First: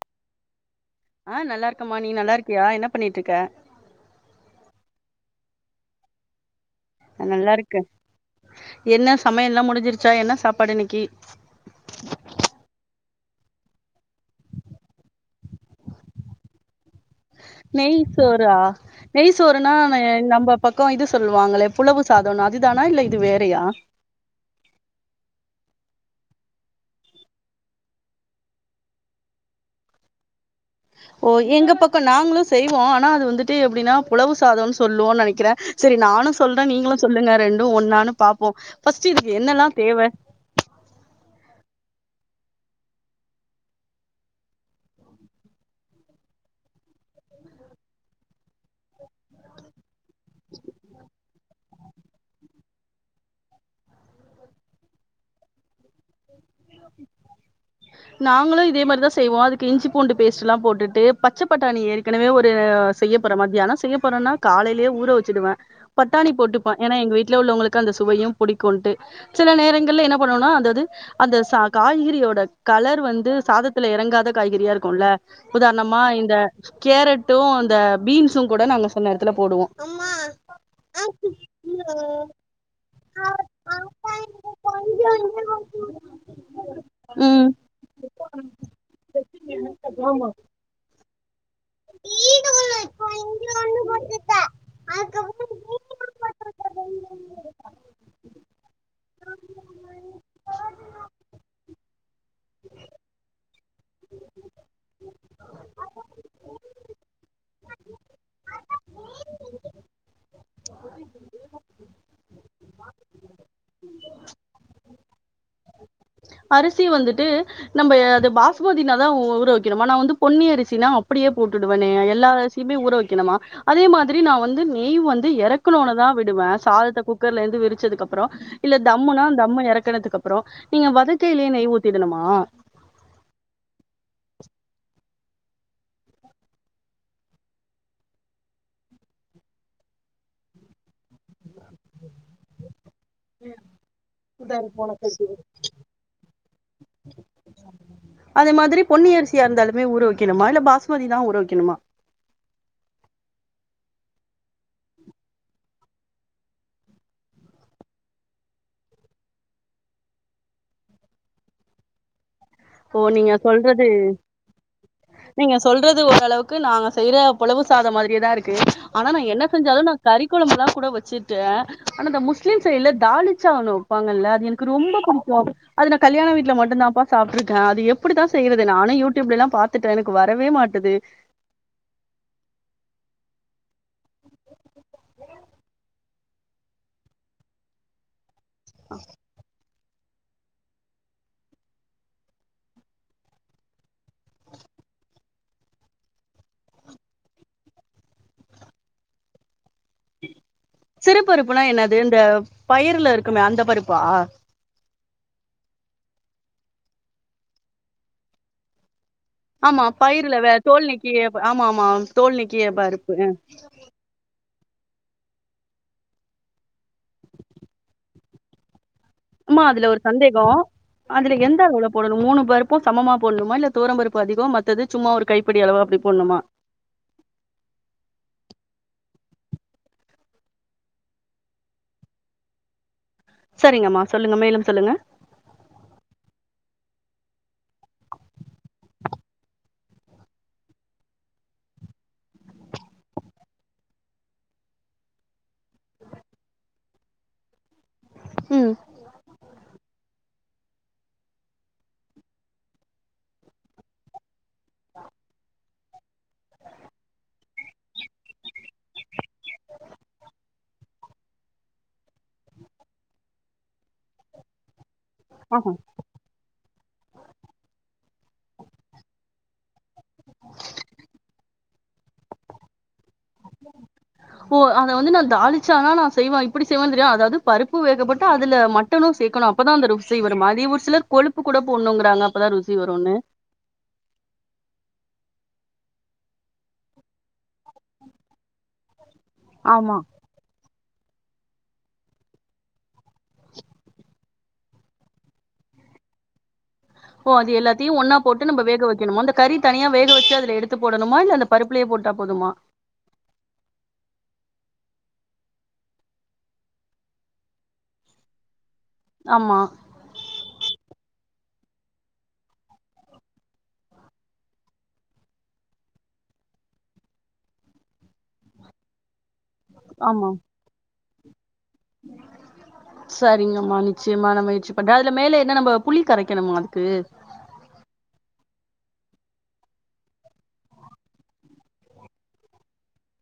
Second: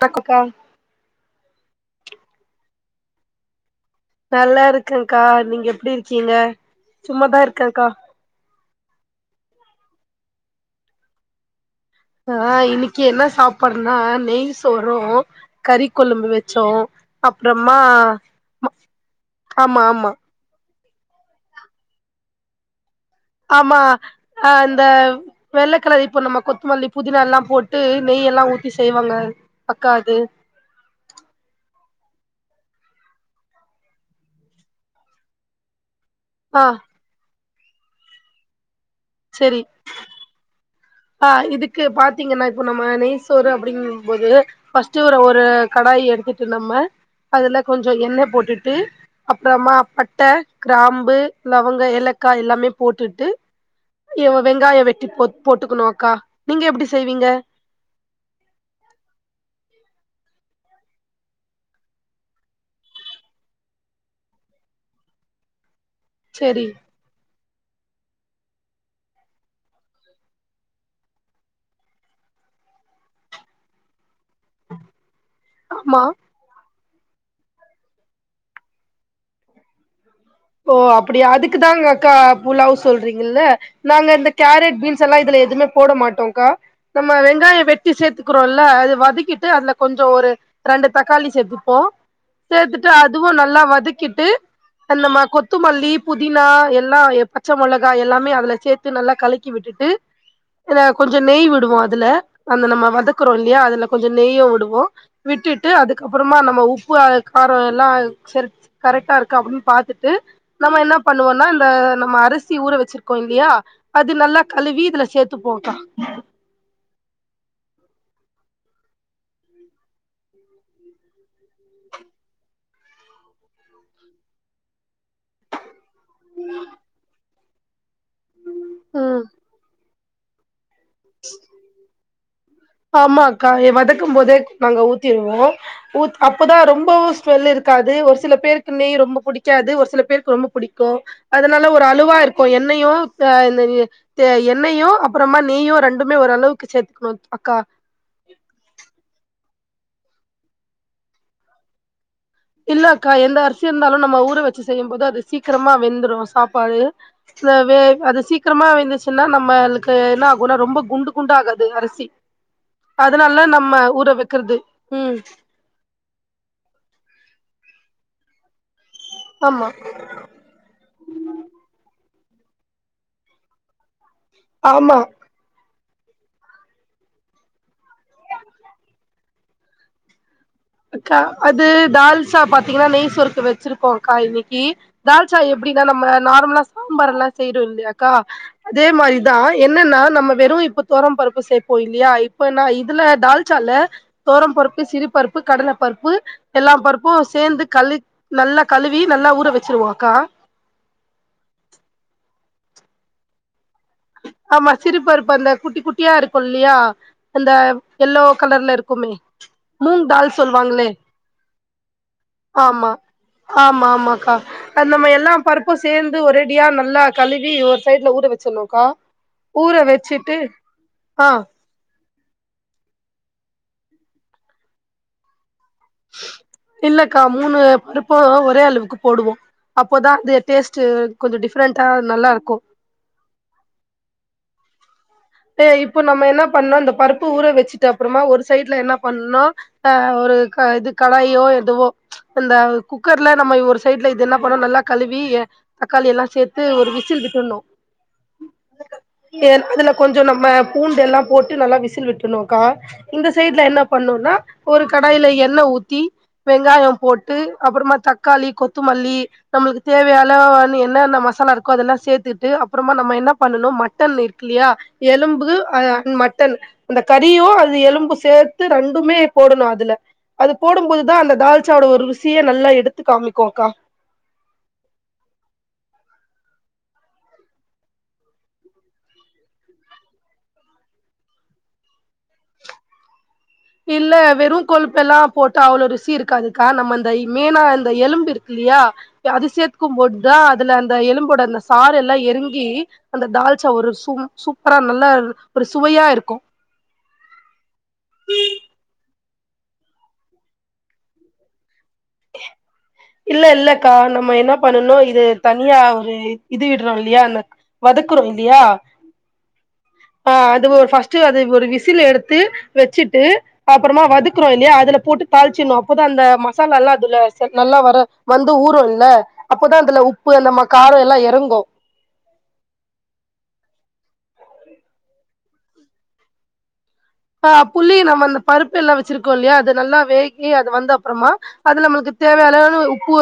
கக்கொக்கா ஆ நல்லாருக்கம்மா நீ நல்லாருக்கியா என்ன பண்ணிட்ருக்க நல்லாருக்கங்கா நீங்க எப்டி இருக்கீங்க ஆ சும்மாதா நல்லாருக்கே இருக்கேன்க்கா என்ன சமையல்லா முடிஞ்சிரு ச்சா என்ன சாப்பாடு இன்னைக்கி ஆ இன்னைக்கு என்ன சாப்பாடுனா நெய் சோறு கறி கொழம்பு வெச்சோ அப்றமா நெய் சோறா நெய்சோறுனா ஆமா ஆமா நம்ம பக்கோ இது சொல்லுவாங்களே புலவு சாதோனு இது தானா இல்லை ஆமா அ அந்த வெள்ள கலர் இப்போ நம்ம கொத்தமல்லி புதினாலா போட்டு நெய்யெல்லா ஊத்தி செய்வாங்க அக்கா அது அக்கா நாங்களு செய்வோ ஆனா அது வந்துட்டு எப்டின்னா புளவு சாதம்னு சொல்லுவோன்னு நெனைக்கிறே செரி நானு சொல்றே ஆ நீங்களு சொல்லுங்க ரெண்டு ஒன்னானு பாப்போ ஃபஸ்ட்டு இதுக்கு செரி என்னெல்லா தேவ ஆ இதுக்கு பாத்தீங்கன்னா இப்ப நம்ம நெய்சோறு அப்படிங்கும் போது ஃபர்ஸ்ட்டு ஒரு ஒரு கடாயி எடுத்துட்டு நம்ம அதுல கொஞ்சோ எண்ணெ போட்டுட்டு அப்புறமா ப பட்ட கிராம்பு லவங்க ஏலக்கா எல்லாமே போட்டுட்டு இவ வெங்காய வெட்டி போ போட்டுக்கணு அக்கா நீங்க எப்டி செய்வீங்க நாங்களு இதே மாதிரிதா செய்வோ அதுக்கு இஞ்சி பூண்டு பேஸ்ட்லா போட்டுட்டு பச்சை பட்டாணி ஏற்கனவே ஒரு செய்யப்போற மதியானா செய்யப் போறேன்னா காலைலயே ஊர வச்சுடுவே பட்டாணி சேரி போட்டுப்பா ஏனா எங்க வீட்ல உள்ளவங்களுக்கு அந்த சுவையு பிடிக்குன்ட்டு சில நேரங்கள்ல என்ன பண்ணுவோன்னா அந்தது அந்த சா காய்கறியோட கலர் வந்து சாதத்துல எறங்காத காய்கறியா இருக்குல்ல உதாரணமா ஆமா இந்த கேரட்டு இந்த பீன்ஸு கூட நாங்க சில நேரத்துல போடுவோ ஓ அப்படியா அதுக்குதாங்க அக்கா புலாவ் சொல்றீங்கல்ல நாங்க இந்த கேரட் பீன்ஸ் எல்லா இதுல எதுமே போட மாட்டோன்க்கா நம்ம ம் வெங்காய வெட்டி சேத்துக்கிறோல்ல அது வதக்கிட்டு அதுல கொஞ்சோ ஒரு ரெண்டு த தக்காளி சேத்துப்போ சேத்துட்டு அதுவு நல்லா வதக்கிட்டு அந்த மசா கொத்துமல்லி புதினா எல்லா பச்சை மொளகா எல்லாமே அதுல சேத்து நல்லா கலக்கி விட்டுட்டு ஏன கொஞ்ச நெய் விடுவோ அதுல அந்த நம்ம வதக்குறோ இல்லையா அது ல கொஞ்ச நெய்ய விடுவோ விட்டுட்டு அதுக்கப்புறமா நம்ம உப்பு ஆ கார எல்லா செரி கரெக்டா இருக்கா அப்டின்னு பாத்துட்டு து நம்ம என்னா பண்ணுவோன்னா இந்த நம்ம அரிசி ஊற வச்சிருக்கோ இல்லையா அது நல்லா கழுவி இதுல சேத்துப்போக்கா அரிசி வந்துட்டு நம்ம அது பாஸ் சுமதினா தா ஊரவைக்கணுமா நா வந்து பொன்னி அரிசினா அப்படியே போட்டுடுவேனே எல்லா அரிசியுமே ஊறவைக்கணுமா அதே மாதிரி நா வந்து நெய் வ ந்து இறக்குனோனேதா விடுவே சாதத்த குக்கர்ல இருந்து விரிச்சதுக்கு அப்புற இல்ல ம் தம்முனா தம்ம இறக்கனதுக்கு அப் ஆமா அக்கா எ வத க்கும் போதே நாங்க ஊத்திருவோ ஊத் அப்பதா ரொம்பவு ஸ்மெல் இருக்காது ஒரு சில பேருக்கு நெய் ரொம்ப பிடிக்காது ஒரு சில பேருக்கு ரொம்ப பிடிக்கு அதனால ஒரு அழுவா இருக்கு எண்ணெயு இந்த தே எண்ணெயு அப்புறமா நெய்யு ரெண்டுமே ஓரளவுக்கு சேத்துக்கணு அக்கா னியா இருந்தாலுமே ஊரவைக்கணுமா இல்ல பாஸ்மதிதா ஊரவைக்கணுமா இல்ல அக்கா எந்த அரிசி இருந்தாலு நம்ம ஊற வச்சு செய்யும் போது அது சீக்கிரமா வெந்துடும் சாப்பாடு த வே அது சீக்கிரமா வெந்துச்சுன்னா நம்மளுக்கு என்ன ஆகுன்னா ரொம்ப குண்டு குண்டா ஆகாது அரிசி ஓ நீங்க அதனால நம்ம சொல்றது ஊற வெக்கிறது ம் நீங்க சொல்றது ஓரளவுக்கு நாங்க செய்ற புளவு சாத மாதிரியேதா இருக்கு ஆனா நா என்ன ஆமா செஞ்சாலு நா கறி குழம்புல்லா கூட வச்சுட்டே ஆனா இந்த முஸ்லீம் சைட்ல தாலிச்சா ஒன்னு வைப்பாங்கல்ல அது எனக்கு ரொம்ப ஆமா பிடிக்கு அது நா கல்யாண வீட்ல மட்டுன்தா சாப்ட்ருக்கே அது எப்படிதா செய்றது நானு யூடியூப்லல்லா பாத்துட்டே எனக்கு வர் அக்கா அது தால்சா பாத்தீங்கன்னா நெய்சோறுக்கு வெச்சிருக்கோக்கா இன்னைக்கி தால்சா எப்டிக்கா நம்ம நார்மலா சாம்பார் எல்லா செய்றோ இல்லையாக்கா அதே மாரிதா எ என்னன்னா நம்ம வெறு இப்ப துவரம் பருப்பு சேப்போ இல்லையா இப்ப நா இதுல டால்சால்ல துவரம் பருப்பு சிறு பருப்பு கடலபருப்பு எல்லா பருப்பு சேந்து கழு நல்லா கழுவி நல்லா ஊற வெச் சிறு பருப்புனா என்னது இந்த பயருல இருக்குமே அந்த பருப்பா சிறு பருப்பு அந்த குட்டி குட்டியா இருக்கு இல்லையா அந்த எல்லோ கலர்ல இருக்குமே ஆமா மூங் பயிர்ல தால் வே தோல் சொல்லுவாங்ளே நீக்கிய ப- ஆமா ஆமா தோல் நீக்கிய ஆமா பருப்பு அஹ். ஆமா ஆமாக்கா அந் நம்ம எல்லா பருப்பு சேந்து ஒரேடியா நல்லா கழுவி ஒரு சைட்ல ஊற வச்சிடணு கா ம்மா அதுல ஒரு சந்தேக ஆ அதுல எந்த ஒல போடனு மூணு பருப்பு சமமா போடணுமா இல்ல தோரபருப்பு அதிக மத்தது சும்மா ஒரு கை இல்லக்கா மூணு பருப்பு ஒரே அளவு கு போடுவோ அப்போதா அது டேஸ்ட் கொஞ்ச டிஃப்ரெண்டா நல்லா இருக்கு சரிங்கம்மா சொல்லுங்க மேலும் சொல்லுங்க எ இப்போ நம்ம என்ன பண்ணு இந்த பருப்ப ஊற வச்சிட்டு அப்புறமா ஒரு சைட்ல என்ன பண்னுனா அ ரு க இது கடாயோ எதுவோ ச் இந்த குக்கர்ல நம்ம ஒரு சைட்ல இது என்ன பண்ணனு நல்லா கழுவி எ தக்காளி எல்லா சேத்து ஒரு விசில் விட்டுனு ம் ஏ அதுல கொஞ்சோ நம்ம பூண்டு எல்லா போட்டு நல்லா விசில் விட்டுனுக்கா இந்த சைட்ல என்ன பண்ணுனா ஒரு கடாயி ல எண்ணெ ஊத்தி வெங்காய போட்டு அப்புறமா தக்காளி கொத்துமல்லி நம்மளுக்கு தேவயா [unintelligible] என்னென்ன மசாலா இருக்கோ அதெல்லா சேத்துட்டு அப்றமா நம்ம என்ன பண்ணனு மட்டன் இருக்கில்லையா எலும்பு ஆ அ அன் மட்டன் அந்த கறியு அது எலும்பு சேர்த்து ரெண்டுமே போடணு அதுல அது போடும் போதுதா அந்த தால்ச்சாவோட ஒரு ருசியே நல்லா எடுத் ஓ அத வந்து நா தாலிச்சாலா நா செய்வாய் ப்படி செய்வோனு தெரியா அதாவது பருப்பு வேகப்போட்டு அதுல மட்டனு சேக்கணு அப்பதா அந்த ருசி வருமா றி ஒரு சிலர் கொழுப்புக்கு ட போட்ணுங்குறாங்க அப்பதா ருசி வருனு இல்ல வெறு கொழுப்பெல்லா போட்டா அவ்ளோ ருசி இருக்காதுக்கா நம்ம அந்த இ மேனா அந்த எலும்பு இருக்கு யா அது ஆமா சேத்க்கும்போதுதா அதுல அந்த எலும்போட அந்த சாறு எல்லா எறங்கி அந்த தால்ச்சா ஒரு சூ சூப்பரா நல்ல ஒரு சுவையா இருக்கு ஓ அது எல்லாத்தையு ஒன்னா போட்டு நம்ப வேக வக்கணுமா அந்த கறி தனியா வேக வச்சு அதுல எடுத்து போடணுமா இல்ல பருப்புலயே போ ட்டா போதுமா இல்ல இல்லக்கா நம்ம என்ன பண்ணணு இது தனியா ஒரு இது விடுறோ இல்லியா அந்த வதக் க்குறோ இல்லியா ஆமா அ அது ஒ ஃபஸ்ட் டு அத ஒரு விசில் எடுத்து வெச்சுட்டு அப்றமா வதக்குறோ இல்லியா அதுல போட்டு தாளிச்டனு அப்போதா அந் இந்த மசாலாலா அதுல செ நல்லா வர வந்து ஊரு இல்ல அப்போதா இதுல ஆமா உப்பு அந்த மா கார எல்லா எறங்கு [inaudible] சரிங்கம்மா நிச்சயமா நா முயற்சி பண்றே அதுல மேல என்ன நம்ம புளி கரைக்கணுமா அதுக்கு ஆ புளி நம்ம அந்த பருப்பு எல்லா வச்சிருக்கோ இல்லையா அது நல்லா வேகி அது வந்த அப்றமா அது நம்மளுக்கு தேவையளவு உப்பு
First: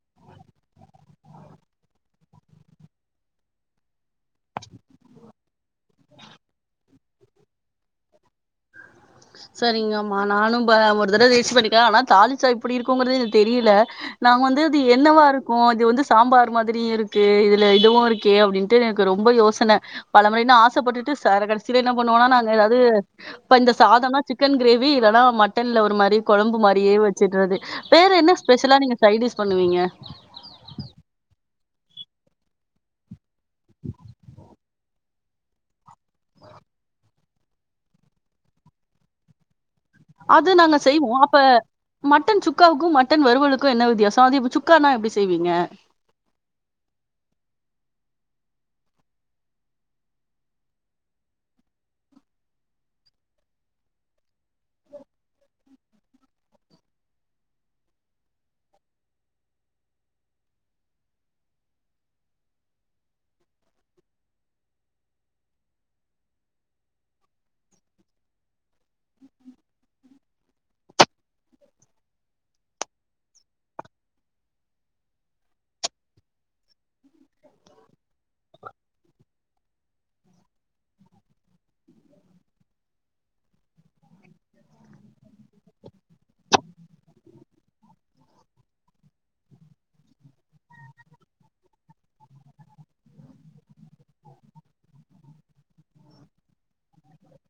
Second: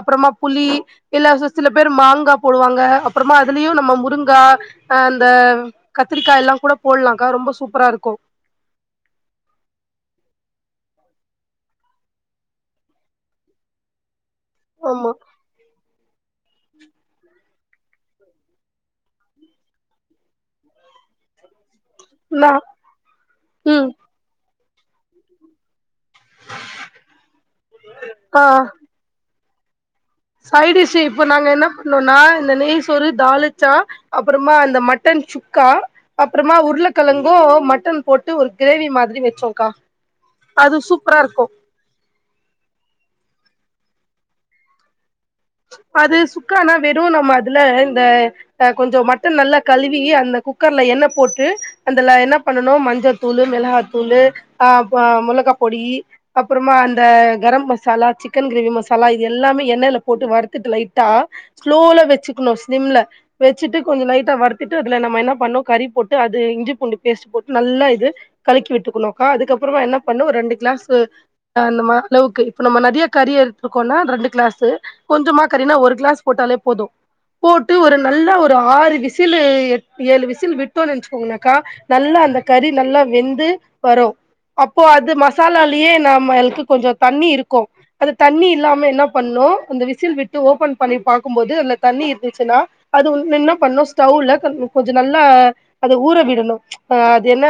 அப்றமா புளி இல்ல சி சில பேர் மாங்கா போடுவாங்க அப்றமா அதுலயு நம்ம முருங்கா அ அந்த கத்திரிக்கா எல்லா கூட போடலாக்கா ரொம்ப சூப்பரா இருக்கு சரிங்கம்மா நானு ப ஒரு தடவ வேஸ்ட் பண்ணிட்டே ஆனா தாலிச்சா இப்டி இருக்குங்கறது எனக்கு தெரில நாங்க வந்து அது ஆமா என்னவா இருக்கு இது வந்து ஸ் சாம்பார் மாதிரி இருக்கே இதுல இதுவு இருக்கே அப்டின்டு எனக்கு ரொம்ப யோசன பல முறை நா ஆசைப்பட்டுட்டு சரக்கடிச்சுட்டு என்ன பண்ணுவோனா நா நாங்க ஏதாவது இப்ப இந்த ம் சாதம்னா சிக்கன் கிரேவி இல்லனா மட்டன்ல ஒரு மார் ப்டி கொழம்பு மாரியே வச்சுறது வேற என்ன ஸ்பெஷலா நீங்க சைடிஷ் பண்ணுவீங்க சைடிஷு இப்ப நாங்க என்ன பண்ணுவோனா இந்த நெய் சோறு தாலிச்சா அப்றமா இந்த மட்டன் சுக்கா அப்றமா உருளக்கெழங்கு மட்டன் போட்டு ஒரு கிரேவி மாதிரி வச்சோக்கா அது நாங்க செய்வோ அப்ப மட்டன் சுக்காவுக்கு மட்டன் வருவலுக்கு என்ன வி த்தியாச அது இப் சுக்கானா எப்டி ஸ் அது சுக்கானா வெறு நம்ம அதுல இந்த அ கொஞ்ச மட்டன் நல்லா கழுவி அந்த குக்கர்ல எண்ண போட்டு அந்தல என்ன பண்ணனு மஞ்ச தூள் ளு மிளகாத்தூளு ஆ ப மொளகா பொடி அப்பறமா அந்த கரம் மசாலா சிக்கன் கிரேவி மசாலா இது எல்லாமே எண்ணய்ல போட்டு வருத்துட்டு லைட்டா ஸ்லோல வச்சுக்ணு சிம்ல வெச்சுட்டு கொஞ்ச லைட்டா வருத்துட்டு அதுல ந நம்ம என்ன பண்ணும் கறி போட்டு அது இஞ்சி பூண்டு பேஸ்ட் போட்டு நல்லா இது கலக்கிவிட் இருக்கணும்க்கா அதுக்கப்புறம் என்ன பண்ணு ஒரு ரெண்டு கிளாஸு அந்த அளவுக்கு இப்ப நம்ம நிறய கறி எடுத்துருக்கோம்னா ரெண்டு கிளாஸு கொஞ்சமா கறினா ஒரு கிளாஸ் போட்டாலே போதும் போட்டு ஒரு நல்லா ஒரு ஆறு விசிலு ஏழு விசில் விட்டோ நினச்சிக்கோங்கக்கா நல்லா அந்த கறி நல்லா வெந்து வரும் அப்போ அது மசாலாலயே நம்மளுக்கு கொஞ்சம் தண்ணி இருக்கும் அது தண்ணி இல்லாம என்ன பண்ணு னோ அந்த விசு விசில் விட்டு ஓபன் பண்ணி பாக்கும்போது அந்த தண்ணி இருந்துச்சுன்னா அது வந் என்ன பண்ணு ஸ்டவ்ல கொ கொஞ்ச நேரொ நல்லா அத ஊற விடணும் அது என்ன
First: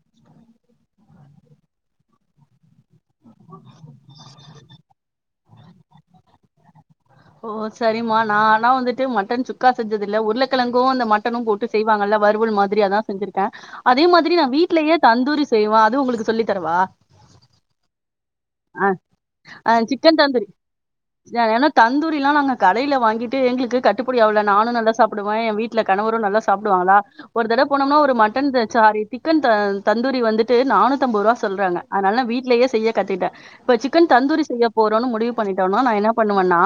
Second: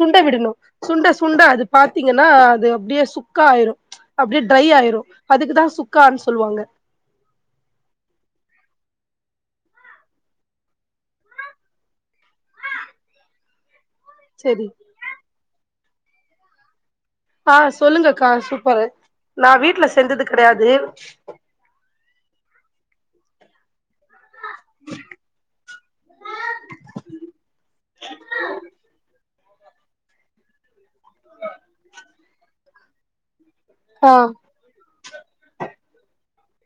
சுண்ட விடணும் சுண்ட சுண்ட அது பா பாத்தீங்கன்னா அது அப்டியே சுக்கா ஆயிரும் அப்டியே ட்ரை ஆயிரும் அதுக்குதான் சுக்கான்னு சொல்லுவாங்க ஒ சரிமா நானா வந்துட்டு மட்டன் சுக்கா செஞ்சது இல்ல உருளைக்கிழங்கும் அந்த மட்டனும் போட்டு செய்வாங்கல்ல வறுவல் மாதிரி அதான் செஞ்சிருக்கேன் அதே மாதிரி நான் செரி வீட்லேயே தந்தூரி செய்வேன் அது உங்களுக்கு சொல்லி தரவா ஆ சொல்லுங்கக்கா சூப்பரு ஆ நான் ஆ வீட்டுல செஞ்சது கிடையாது தந்தூரில்லா நாங்க கடையில வாங்கிட்டு எங்களுக்கு க கட்டுபடி ஆவள நானும் நல்லா சாப்பிடுவேன் என் வீட்ல கணவரும் நல்லா சாப்பிடுவாங்களா ஒரு தடம் போனோம்னா ஒரு மட்டன் சாரி சிக்கன் தந்தூரி வந்துட்டு நானூத்தம்பதுரூவா சொல்றாங்க அதனால நா வீட்லேயே செய்ய கத்துகிட்டன் இப்ப சிக்கன் ஆ தந்தூரி செய்யப் போறோம்னு முடிவு பண்ணிட்டோம்னா நா என்ன பண்ணுவன்னா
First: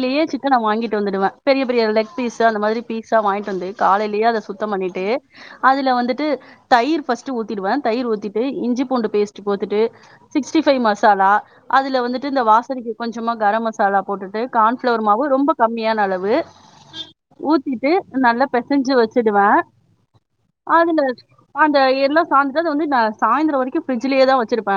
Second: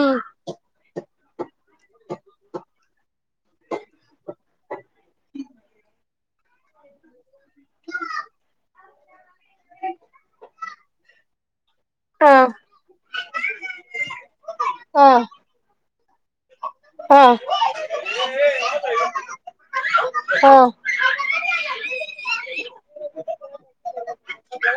ம் சிக்கன்ன வாங்கிட்டு வந்துடுவன் பெரிய பெரிய லெக் பீஸ் அந்த மாரி பீஸா வாங்கிட்டு வந்து காலைலேயே அத சுத்தம் பண்ணிட்டு அதுல வந்துட்டு தயிர் ஃபஸ் டு ஊத்திடுவன் தயிர் ஊத்திட்டு இஞ்சி பூண்டு பேஸ்ட் போட்டுட்டு சிஸ்டி ஃபைவ் மசாலா அதுல வந்துட்டு ஆ இந்த வாசனைக்கு கொஞ்சமா கரம் மசாலா போட்டுட்டு கார்ன்ஃபிளவர் ஆ மாவு ரொம்ப கம்மியான அளவு ஆ ஊத்திட்டு நல்லா பெசைஞ்சு வச்சிடுவ ஆ அதுல அந்த எல்லாம் சாந்து அதவந்து நான் சாய்ந்திரம் வரைக்கும் பிரிட்ஜ்லயே தான் வச்சிருப்ப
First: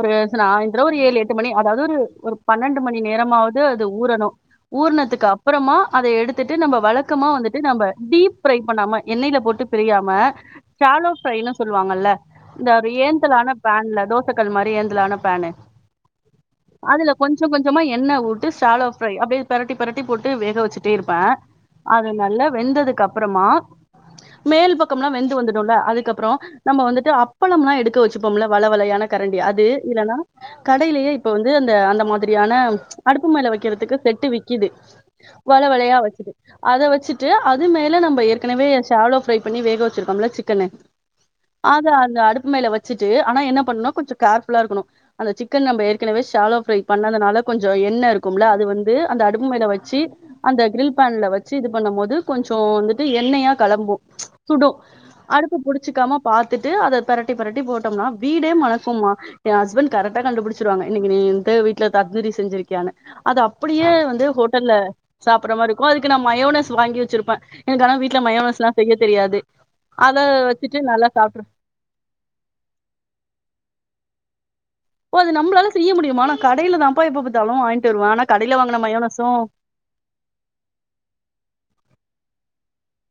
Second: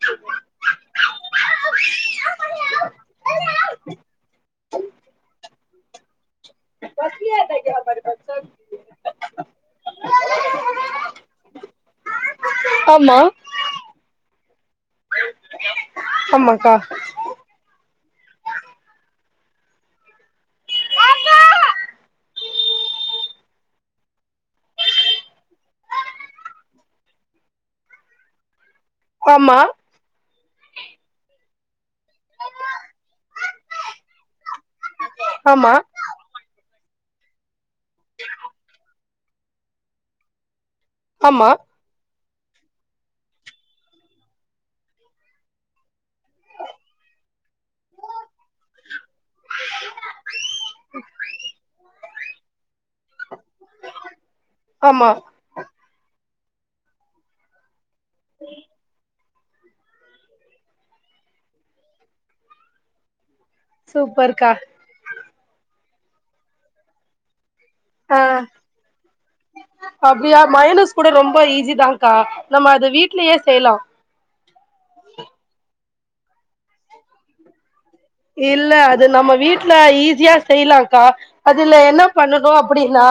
ஒரு சாய்ந்திரம் ஒரு ஏழு எட்டு மணி அதாவது ஒரு ஒரு பன்னெண்டு மணி நேர ரமாவது அது ஊறணும் ஊறுணத்துக்கு அப்புறமா அதை எடு த்துட்டு நம்ம வழக்கமா வந்துட்டு நம்ப டீப் ஃப்ரை பண்ணாம எண்ணெய்யில போட்டு பிரியாம ஷலோ ஃபிரை ன்னு சொல்லுவாங்கல்ல இந்த ஆமா ஏந்தலான ஃபேன்ல தோசைக்கல் மாரி ஏந்தலான பேனு ஆமாக்கா அதுல கொஞ்சம் கொஞ்சமா எண்ணெ வுட்டு ஷலோ ஃப்ரை அப்படியே பெரட்டி பெரட்டி போட்டு வேக வச்சுட்டே இருப்பன் அது நல்லா வெந்ததுக்கு அப்புறமா மேல் பக்கம்லாம் வெந்து வந்துடும்ல அதுக்கப்புறம் நம்ம வந்துட்டு அப்பளம்லாம் எடுக்க வச்சுப்போம்ல வல வல யான கரண்டி ஆமா அது இல்லன்னா கடையிலயே இப்ப வந்து அந்த அந்த மாதிரியான அடுப்பு மேல வைக்கிறத்துக்கு செட்டு விக்கிது வலயா ஆமா வலயா வச்சது அதை வச்சிட்டு அது மேல நம்ம ஏற்கனவே ஷலோ ஃப்ரை பண்ணி வேக வச்சிருக்கோம்ல சிக்கனு ஆமா அது அந்த அடுப் ப்பு மேல வச்சுட்டு ஆனா என்ன பண்ணணும் கொஞ்சம் கேர்ஃபுல்லா இருக்கணும் அந்த சிக்கன் நம்ம ஏற்கனவே ஷலோ ஃப்ரை பண்ணதுனால கொஞ்சம் எண்ணெ இருக்கும்ல அது வந்து அந்த அடுப்பு மேல வச்சு கொஞ்சொ வந்துட்டு எண்ணெயா களம்பும் சுடும் ஆமா அடுப்பு புடிச்சிக்காம பாத்துட்டு அத பெரட்டி பெரட்டி போட்டோம்னா வீடே மணக்கும்மா என் ஹஸ்பண்ட் கரெக்டா கண்டுபுடிச்சிருவாங்க இன்னைக்கு நீ வந்டு வீட்டுல தந்தூரி செஞ்சிருக்கியானு அது அப்படியே வந்து சூப்பர்க்கா ஹோட்டல்ல சாப்பிடுற மாரிருக்கும் அதுக்கு நா மயோனஸ் வாங்கி வச்சிருப்பே எனக்கு ஆனா வீட்டுல மயோனஸ்லாம் செய்ய தெரியாது அத அப்படியா வச்சுட்டு மயோனஸ் கூட நல்லா சாப்ட்ரு ரொம்ப ஈஸி தான்கா நம்ம அத வீட்லயே செய்யலாம் ஓ அது நம்ளால செய்ய முடியுமா நா கடையில தான்ப்பா எப்ப பாத்தாலும் வாங் இல்ல அது நம்ம வீட்டு்ல ஈஸியா செய்யலாம்கா அதுல என்ன பண்ணனும் அப்டின்னா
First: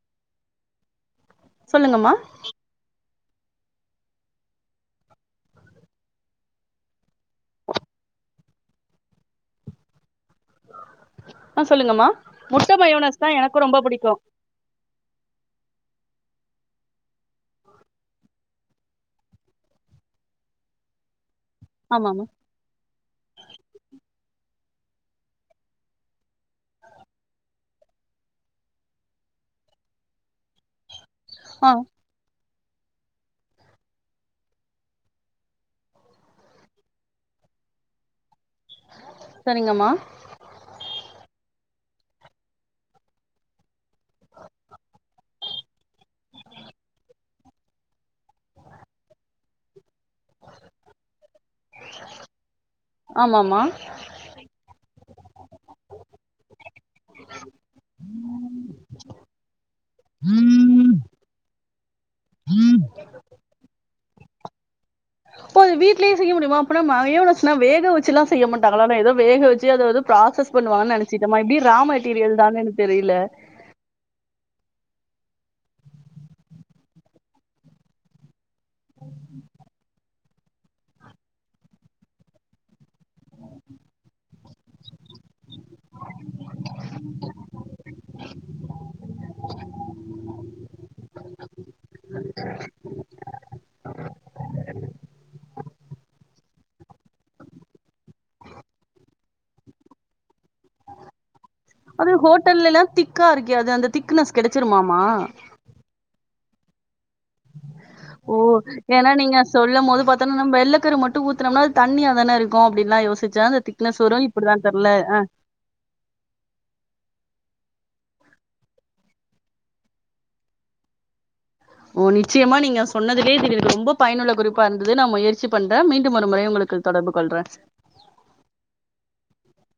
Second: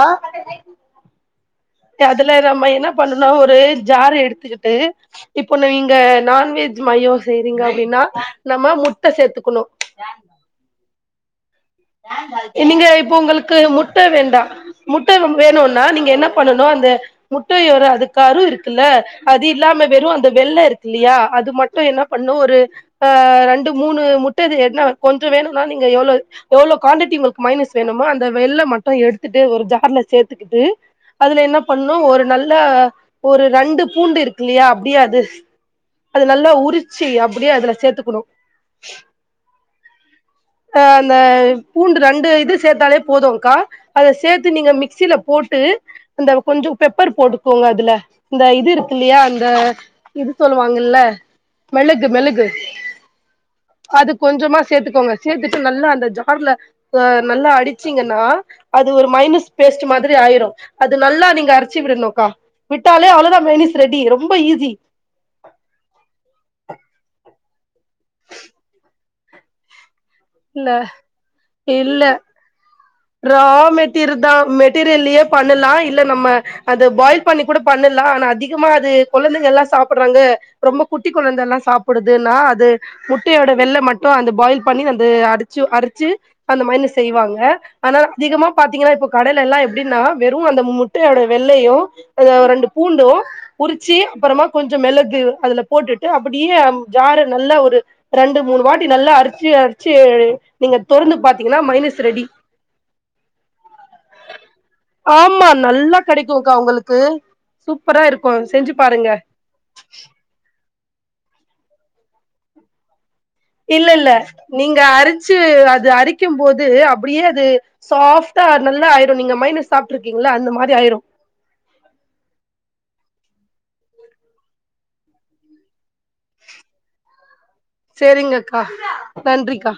சொல்லுங்கம்மா அதுல நம்ம என்ன பண்ணனும் ஒரு ஜார் எடுத்துக்கிட்டு இப்ப நீங்க நான்வெஜ் மயோ செய்றீங்க அப்டின்னா னா நம்ம முட்ட சேத்துக்கணும் ஆ சொல்லுங்கம்மா முட்ட நீங்க இப்போ மயோனஸ் தா உங்களுக்கு எனக்கு ரொம்ப முட்ட புடிக்கு வேண்டாம் முட்ட வேணும்னா நீங்க என்ன பண்ணனும் அந்த முட்டையோட அது கரு இருக்குல்ல அது இல்லாம வெறும் அந்த வெள்ள இருக்கு இல்லையா அது மட்டு என்ன ஆமாமா பண்ணு ஒரு அ ரெண்டு மூணு முட் டது என்ன கொஞ்சோ வேணுன்னா நீங்க எவ்ளோ எவ்ளோ கோன்டிட்டி உங்களுக்கு மைனஸ் வேணுமோ அந்த வெள்ள மட்டு எடுத்துட்டு ஒரு ஜார்ல சேத்துக்கிட்டு அதுல என்ன ஆ பண்ணு ஒரு நல்ல ஒரு ரெண்டு பூண்டு இருக்குல்லையா அப்டி அது அது நல்லா உரிச்சி அப்டியே அதுல சேத்துக்குணு சரிங்கம்மா அ அந்த பூண்டு ரெண்டு இது சேத்தாலே போதுங்கா அத சேத்து நீங்க மிக்சில போட் ட்டு அந்த கொஞ்சோ பெப்பர் போட்டுக்கோங்க அதுல இந்த இது இருக்கு இல்லையா அந்த இது சொல்லுவாங்கல்ல மிளகு மிளகு ஆமாமா அது கொஞ்சமா சேத்துக்கோங்க ட்டு நல்லா அந்த ஜார்ல நல்லா அடிச்சீங்கன்னா அது ஒரு மைனஸ் பேஸ்ட்டு மாதிரி ஆயி ரு அது நல்லா நீங்க அரச்சி விடணுக்கா விட்டாலே அவ்வளோதா மேனிஸ் ரெடி ரொம்ப ஈஸி னா வேக வச்சுலா செய்ய மாட்டாங்களா ஏதோ வேக வச்சு அத வந்து ப்ராசஸ் இல்ல பண்ணுவான் நனச்சிட்டமா இப்டி ரா இல்ல மெட்டீரியல் தான ரா மெட்டிரு தா மெட் மெட்டீரியல்லயே பண்ணலா இல்ல நம்ம அத பாய்ல் பண்ணி கூட பண்ணலாம் ஆனா அதிக கமா அது குழந்தைங்க எல்லா சாப் புட்றாங்க ரொம்ப குட்டி குழந்த எல்லா சாப்டுதுன்னா அது முட்டையோட வெள்ள மட்டு அந்த பாயில் பண்ணி அந் து அடிச்சு அரிச்சு அந்த மயேனஸ் செய்வாங்க ஆனா அதிகமா பாத்தீங்கன்னா இப்ப கடலைலல்லா எப்டின்னா வெறு அந்த முட்டோட வெள்ளையு ரெண்டு பூ பூண்டு உரிச்சி அப்றமா கொஞ்சோ மெளகு அதுல போட்டுட்டு அப்டியே ஜாரு நல்ல ஒரு ரெண்டு மூணு வாட்டி நல்லா அரிச்சு அரிச்சு நீங்க தொறந்து பாத் தீங்ன்னா மைனஸ் ரெடி ல்லலா திக்கா இருக்கே அது அந்த திக்னஸ் கெடச்சிருமாமா கா உங்களுக்கு சூப்பரா ஓ இருக்கு செஞ்சு பாருங்க ஏன்னா நீங்க சொல்லும் போது பாத்தோனா நம்ம ஏள்ள தர் மட்டு ஊத்தனம்னா ஆது தண்ணியா தான இருக்கு அப்டின்ல்லாம் யோசி இல்லல்ல நீங்க அரிச்சு அது அரிக்கும்போது அப்டியே அது சாஃப்டா நல்லா ஆய்ரு நீங்க மைனஸ் சாப்ட்டுருக்கீங்களா அந்த மாரி ஆய்ரு ஓ நிச்சயமா நீங்க சொன்னதுலேது ரொம்ப பயனுள்ள குறிப்பா இருந்தது நா முயற்சி பண்ற மீண்டும் ஒரு முறை உங்களுக் கு தொடர்பு கொள்ற சேரிங்கக்கா நன்றிக்கா